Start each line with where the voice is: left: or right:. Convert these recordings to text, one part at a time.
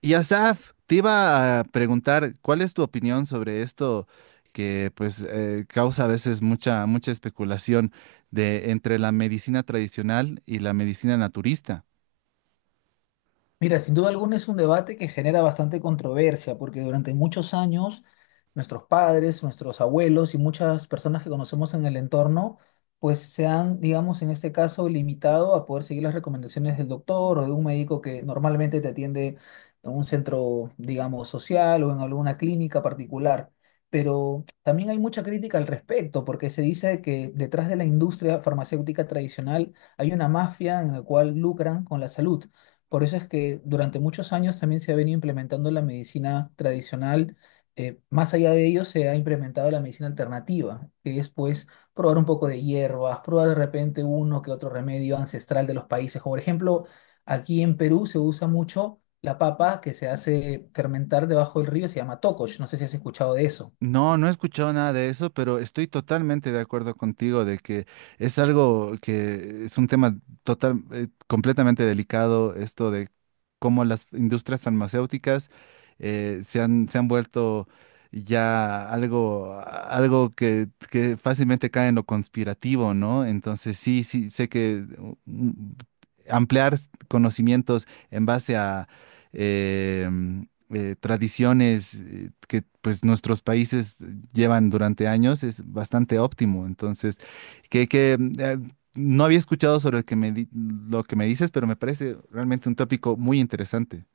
right: Y Asaf, te iba a preguntar, ¿cuál es tu opinión sobre esto que pues causa a veces mucha especulación de entre la medicina tradicional y la medicina naturista?
left: Mira, sin duda alguna es un debate que genera bastante controversia, porque durante muchos años nuestros padres, nuestros abuelos y muchas personas que conocemos en el entorno, pues se han, digamos, en este caso, limitado a poder seguir las recomendaciones del doctor o de un médico que normalmente te atiende en un centro, digamos, social o en alguna clínica particular. Pero también hay mucha crítica al respecto, porque se dice que detrás de la industria farmacéutica tradicional hay una mafia en la cual lucran con la salud. Por eso es que durante muchos años también se ha venido implementando la medicina tradicional. Más allá de ello, se ha implementado la medicina alternativa, que es pues probar un poco de hierbas, probar de repente uno que otro remedio ancestral de los países. Como por ejemplo, aquí en Perú se usa mucho la papa que se hace fermentar debajo del río, se llama tocosh. No sé si has escuchado de eso.
right: No, no he escuchado nada de eso, pero estoy totalmente de acuerdo contigo de que es algo que es un tema total, completamente delicado, esto de cómo las industrias farmacéuticas se han vuelto ya algo, algo que fácilmente cae en lo conspirativo, ¿no? Entonces sí, sí, sé que ampliar conocimientos en base a... em, tradiciones que pues nuestros países llevan durante años es bastante óptimo. Entonces, que no había escuchado sobre el que me di- lo que me dices, pero me parece realmente un tópico muy interesante.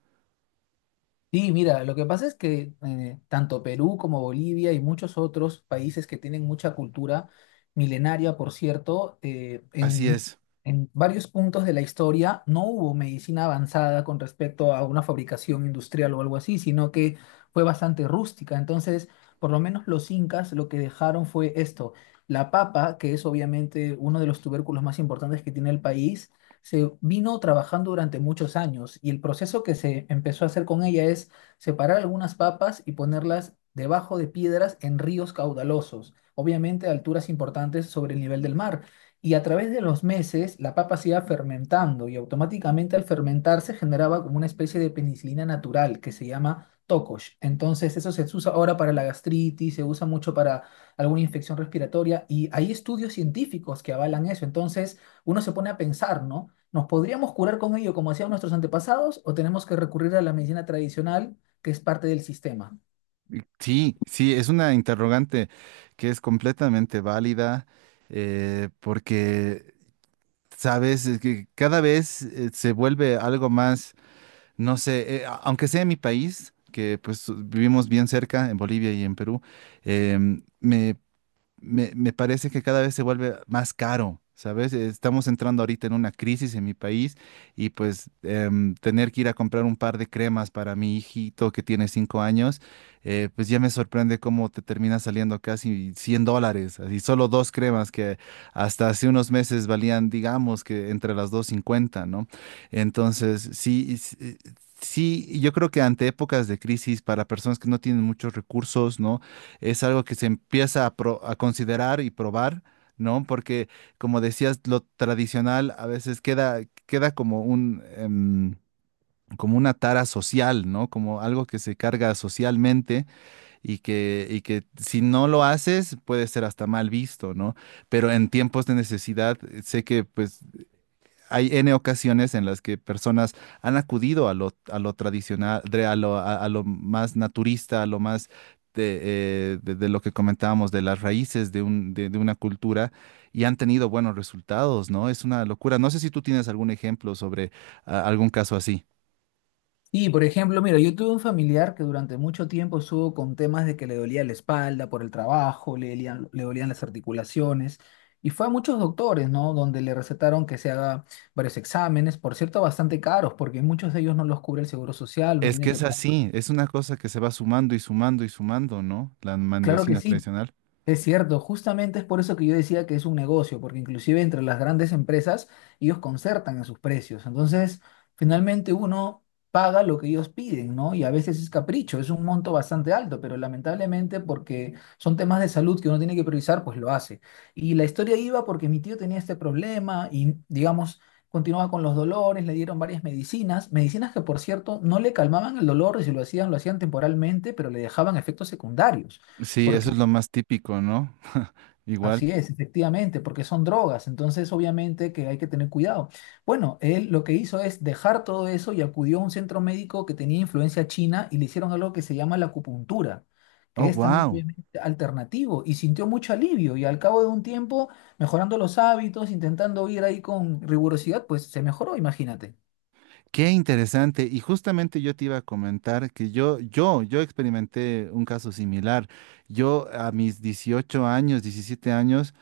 left: Sí, mira, lo que pasa es que tanto Perú como Bolivia y muchos otros países que tienen mucha cultura milenaria, por cierto, eh,
right: Así
left: en,
right: es.
left: en varios puntos de la historia no hubo medicina avanzada con respecto a una fabricación industrial o algo así, sino que fue bastante rústica. Entonces, por lo menos los incas lo que dejaron fue esto, la papa, que es obviamente uno de los tubérculos más importantes que tiene el país se vino trabajando durante muchos años y el proceso que se empezó a hacer con ella es separar algunas papas y ponerlas debajo de piedras en ríos caudalosos, obviamente a alturas importantes sobre el nivel del mar. Y a través de los meses la papa se iba fermentando y automáticamente al fermentarse generaba como una especie de penicilina natural que se llama tocosh. Entonces eso se usa ahora para la gastritis, se usa mucho para alguna infección respiratoria y hay estudios científicos que avalan eso. Entonces uno se pone a pensar, ¿no? ¿Nos podríamos curar con ello como hacían nuestros antepasados o tenemos que recurrir a la medicina tradicional que es parte del sistema?
right: Sí, sí, es una interrogante que es completamente válida porque, sabes, es que cada vez se vuelve algo más no sé, aunque sea en mi país, que pues vivimos bien cerca, en Bolivia y en Perú, eh, me me parece que cada vez se vuelve más caro, ¿sabes? Estamos entrando ahorita en una crisis en mi país y pues tener que ir a comprar un par de cremas para mi hijito que tiene 5 años, pues ya me sorprende cómo te termina saliendo casi $100, así solo dos cremas que hasta hace unos meses valían, digamos, que entre las dos cincuenta, ¿no? Entonces, sí, sí, sí, yo creo que ante épocas de crisis, para personas que no tienen muchos recursos, ¿no? Es algo que se empieza a considerar y probar, ¿no? Porque, como decías, lo tradicional a veces queda, queda como un, como una tara social, ¿no? Como algo que se carga socialmente y que si no lo haces puede ser hasta mal visto, ¿no? Pero en tiempos de necesidad, sé que pues hay N ocasiones en las que personas han acudido a lo tradicional, a lo más naturista, a lo más de, de lo que comentábamos, de las raíces de una cultura y han tenido buenos resultados, ¿no? Es una locura. No sé si tú tienes algún ejemplo sobre algún caso así.
left: Y, por ejemplo, mira, yo tuve un familiar que durante mucho tiempo estuvo con temas de que le dolía la espalda por el trabajo, le dolían las articulaciones y fue a muchos doctores, ¿no? Donde le recetaron que se haga varios exámenes, por cierto, bastante caros porque muchos de ellos no los cubre el seguro social, no
right: Es que
left: tiene que
right: es
left: pagar.
right: así, es una cosa que se va sumando y sumando y sumando, ¿no? La
left: Claro que
right: mandosina
left: sí,
right: tradicional.
left: es cierto, justamente es por eso que yo decía que es un negocio, porque inclusive entre las grandes empresas ellos concertan a sus precios. Entonces, finalmente uno paga lo que ellos piden, ¿no? Y a veces es capricho, es un monto bastante alto, pero lamentablemente porque son temas de salud que uno tiene que priorizar, pues lo hace. Y la historia iba porque mi tío tenía este problema y, digamos, continuaba con los dolores, le dieron varias medicinas, medicinas que, por cierto, no le calmaban el dolor y si lo hacían, lo hacían temporalmente, pero le dejaban efectos secundarios.
right: Sí, eso es lo más típico, ¿no? Igual.
left: Así es, efectivamente, porque son drogas, entonces obviamente que hay que tener cuidado. Bueno, él lo que hizo es dejar todo eso y acudió a un centro médico que tenía influencia china y le hicieron algo que se llama la acupuntura,
right: Oh,
left: que es también
right: wow.
left: obviamente alternativo y sintió mucho alivio y al cabo de un tiempo, mejorando los hábitos, intentando ir ahí con rigurosidad, pues se mejoró, imagínate.
right: Qué interesante. Y justamente yo te iba a comentar que yo experimenté un caso similar. Yo a mis 18 años, 17 años,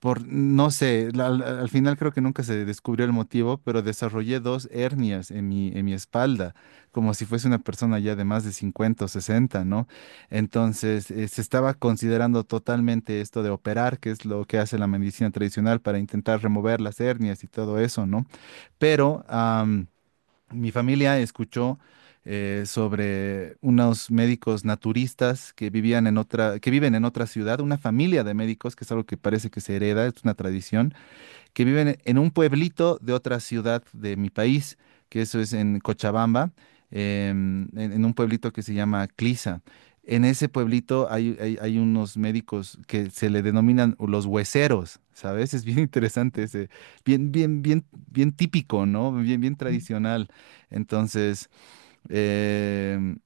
right: por, no sé, al final creo que nunca se descubrió el motivo, pero desarrollé dos hernias en mi espalda, como si fuese una persona ya de más de 50 o 60, ¿no? Entonces, se estaba considerando totalmente esto de operar, que es lo que hace la medicina tradicional para intentar remover las hernias y todo eso, ¿no? Pero... Mi familia escuchó sobre unos médicos naturistas que vivían en otra, que viven en otra ciudad, una familia de médicos, que es algo que parece que se hereda, es una tradición que viven en un pueblito de otra ciudad de mi país, que eso es en Cochabamba, en un pueblito que se llama Clisa. En ese pueblito hay, hay unos médicos que se le denominan los hueseros, ¿sabes? Es bien interesante ese, bien, bien, bien, bien típico, ¿no? Bien, bien tradicional. Entonces, em,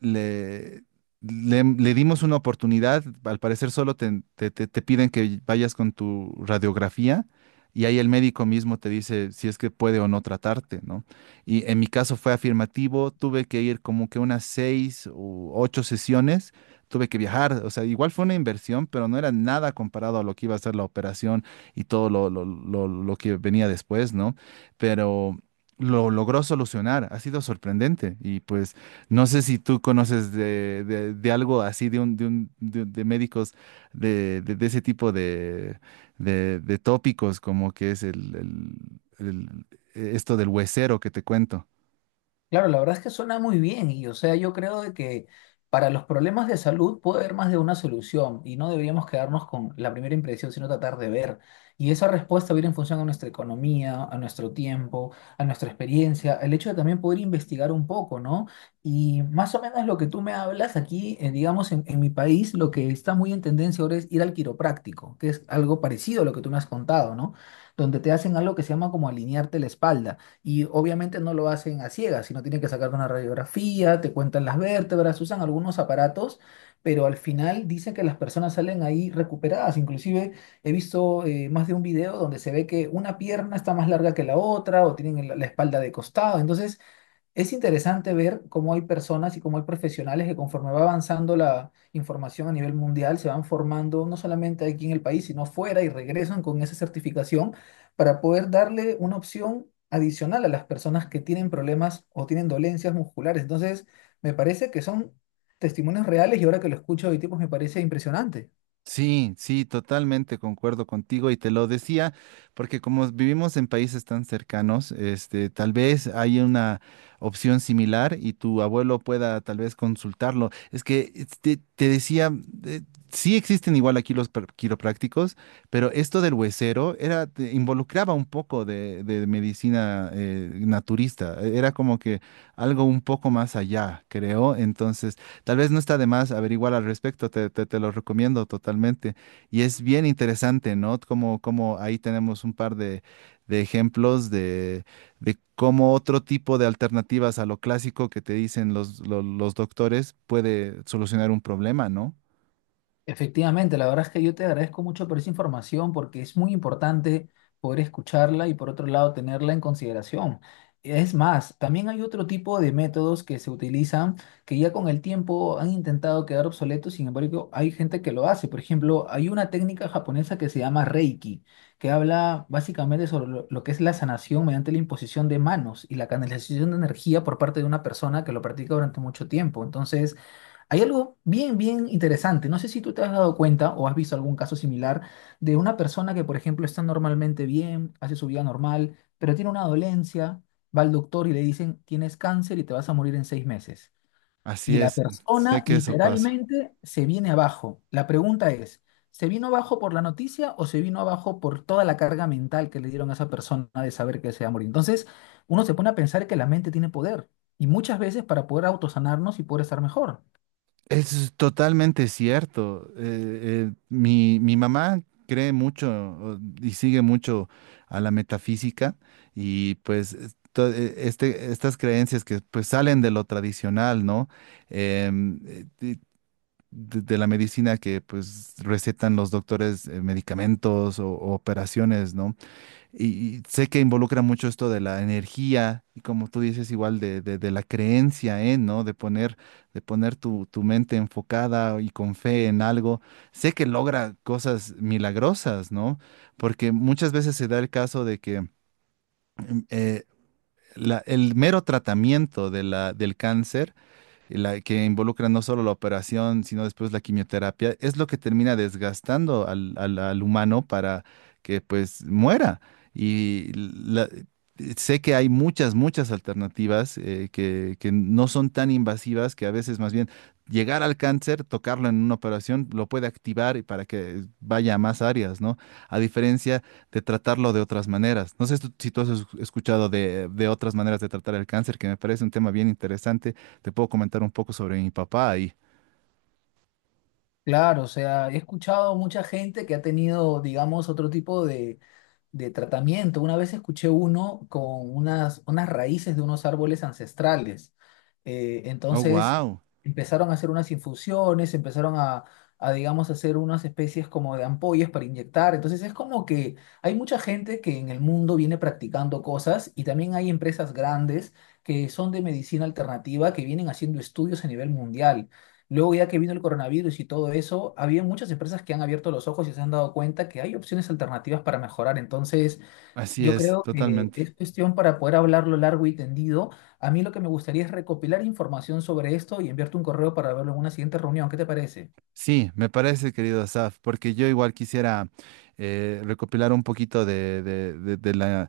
right: le, le dimos una oportunidad. Al parecer solo te piden que vayas con tu radiografía y ahí el médico mismo te dice si es que puede o no tratarte, ¿no? Y en mi caso fue afirmativo, tuve que ir como que unas 6 u 8 sesiones. Tuve que viajar, o sea, igual fue una inversión, pero no era nada comparado a lo que iba a ser la operación y todo lo que venía después, ¿no? Pero lo logró solucionar, ha sido sorprendente y pues no sé si tú conoces de algo así, de médicos de ese tipo de, de tópicos, como que es el- el- esto del huesero que te cuento.
left: Claro, la verdad es que suena muy bien y, o sea, yo creo de que para los problemas de salud puede haber más de una solución y no deberíamos quedarnos con la primera impresión, sino tratar de ver. Y esa respuesta viene en función a nuestra economía, a nuestro tiempo, a nuestra experiencia, el hecho de también poder investigar un poco, ¿no? Y más o menos lo que tú me hablas aquí, digamos, en mi país, lo que está muy en tendencia ahora es ir al quiropráctico, que es algo parecido a lo que tú me has contado, ¿no? Donde te hacen algo que se llama como alinearte la espalda. Y obviamente no lo hacen a ciegas, sino tienen que sacar una radiografía, te cuentan las vértebras, usan algunos aparatos, pero al final dicen que las personas salen ahí recuperadas. Inclusive he visto más de un video donde se ve que una pierna está más larga que la otra o tienen la espalda de costado. Entonces, es interesante ver cómo hay personas y cómo hay profesionales que conforme va avanzando la información a nivel mundial, se van formando no solamente aquí en el país, sino fuera y regresan con esa certificación para poder darle una opción adicional a las personas que tienen problemas o tienen dolencias musculares. Entonces, me parece que son testimonios reales y ahora que lo escucho de tipos me parece impresionante.
right: Sí, sí, totalmente concuerdo contigo y te lo decía porque como vivimos en países tan cercanos, este, tal vez hay una opción similar y tu abuelo pueda tal vez consultarlo. Es que te decía, eh, sí existen igual aquí los quiroprácticos, pero esto del huesero era, te involucraba un poco de medicina naturista, e, era como que algo un poco más allá, creo. Entonces... Tal vez no está de más averiguar al respecto, te lo recomiendo totalmente. Y es bien interesante, ¿no? Como, como ahí tenemos un par de ejemplos de cómo otro tipo de alternativas a lo clásico que te dicen los doctores puede solucionar un problema, ¿no?
left: Efectivamente, la verdad es que yo te agradezco mucho por esa información porque es muy importante poder escucharla y por otro lado tenerla en consideración. Es más, también hay otro tipo de métodos que se utilizan que ya con el tiempo han intentado quedar obsoletos, sin embargo, hay gente que lo hace. Por ejemplo, hay una técnica japonesa que se llama Reiki, que habla básicamente sobre lo que es la sanación mediante la imposición de manos y la canalización de energía por parte de una persona que lo practica durante mucho tiempo. Entonces, hay algo bien, bien interesante. No sé si tú te has dado cuenta o has visto algún caso similar de una persona que, por ejemplo, está normalmente bien, hace su vida normal, pero tiene una dolencia, va al doctor y le dicen, tienes cáncer y te vas a morir en 6 meses. Y
right: Así
left: la
right: es, sé
left: persona
right: que eso pasa.
left: literalmente se viene abajo. La pregunta es, ¿se vino abajo por la noticia o se vino abajo por toda la carga mental que le dieron a esa persona de saber que se va a morir? Entonces, uno se pone a pensar que la mente tiene poder y muchas veces para poder autosanarnos y poder estar mejor.
right: Es totalmente cierto. Mi mamá cree mucho y sigue mucho a la metafísica y pues estas creencias que pues salen de lo tradicional, ¿no? De, de la medicina que pues recetan los doctores medicamentos o operaciones, ¿no? Y sé que involucra mucho esto de la energía y como tú dices, igual de, de la creencia, ¿eh? ¿No? De poner tu mente enfocada y con fe en algo. Sé que logra cosas milagrosas, ¿no? Porque muchas veces se da el caso de que em, eh, el mero tratamiento de la, del cáncer la que involucra no solo la operación, sino después la quimioterapia, es lo que termina desgastando al humano para que pues muera. Y la- sé que hay muchas, muchas alternativas que no son tan invasivas, que a veces más bien llegar al cáncer, tocarlo en una operación, lo puede activar y para que vaya a más áreas, ¿no? A diferencia de tratarlo de otras maneras. No sé si tú has escuchado de otras maneras de tratar el cáncer, que me parece un tema bien interesante. Te puedo comentar un poco sobre mi papá y...
left: Claro, o sea, he escuchado mucha gente que ha tenido, digamos, otro tipo de tratamiento. Una vez escuché uno con unas raíces de unos árboles ancestrales. Eh,
right: Oh,
left: entonces
right: wow.
left: empezaron a hacer unas infusiones, empezaron a, digamos, hacer unas especies como de ampollas para inyectar. Entonces es como que hay mucha gente que en el mundo viene practicando cosas y también hay empresas grandes que son de medicina alternativa que vienen haciendo estudios a nivel mundial. Luego, ya que vino el coronavirus y todo eso, había muchas empresas que han abierto los ojos y se han dado cuenta que hay opciones alternativas para mejorar. Entonces,
right: Así
left: yo
right: es,
left: creo que
right: totalmente.
left: es cuestión para poder hablarlo largo y tendido. A mí lo que me gustaría es recopilar información sobre esto y enviarte un correo para verlo en una siguiente reunión. ¿Qué te parece?
right: Sí, me parece, querido Asaf, porque yo igual quisiera recopilar un poquito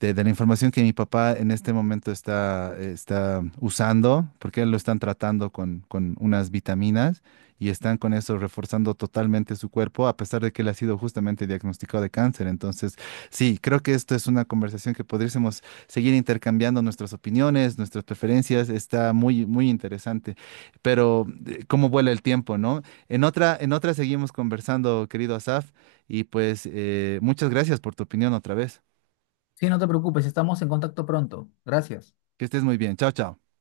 right: de la información que mi papá en este momento está, está usando, porque él lo están tratando con unas vitaminas y están con eso reforzando totalmente su cuerpo, a pesar de que él ha sido justamente diagnosticado de cáncer. Entonces, sí, creo que esto es una conversación que podríamos seguir intercambiando nuestras opiniones, nuestras preferencias. Está muy, muy interesante, pero cómo vuela el tiempo, ¿no? En otra seguimos conversando, querido Asaf, y pues muchas gracias por tu opinión otra vez.
left: Sí, no te preocupes, estamos en contacto pronto. Gracias.
right: Que estés muy bien. Chao, chao.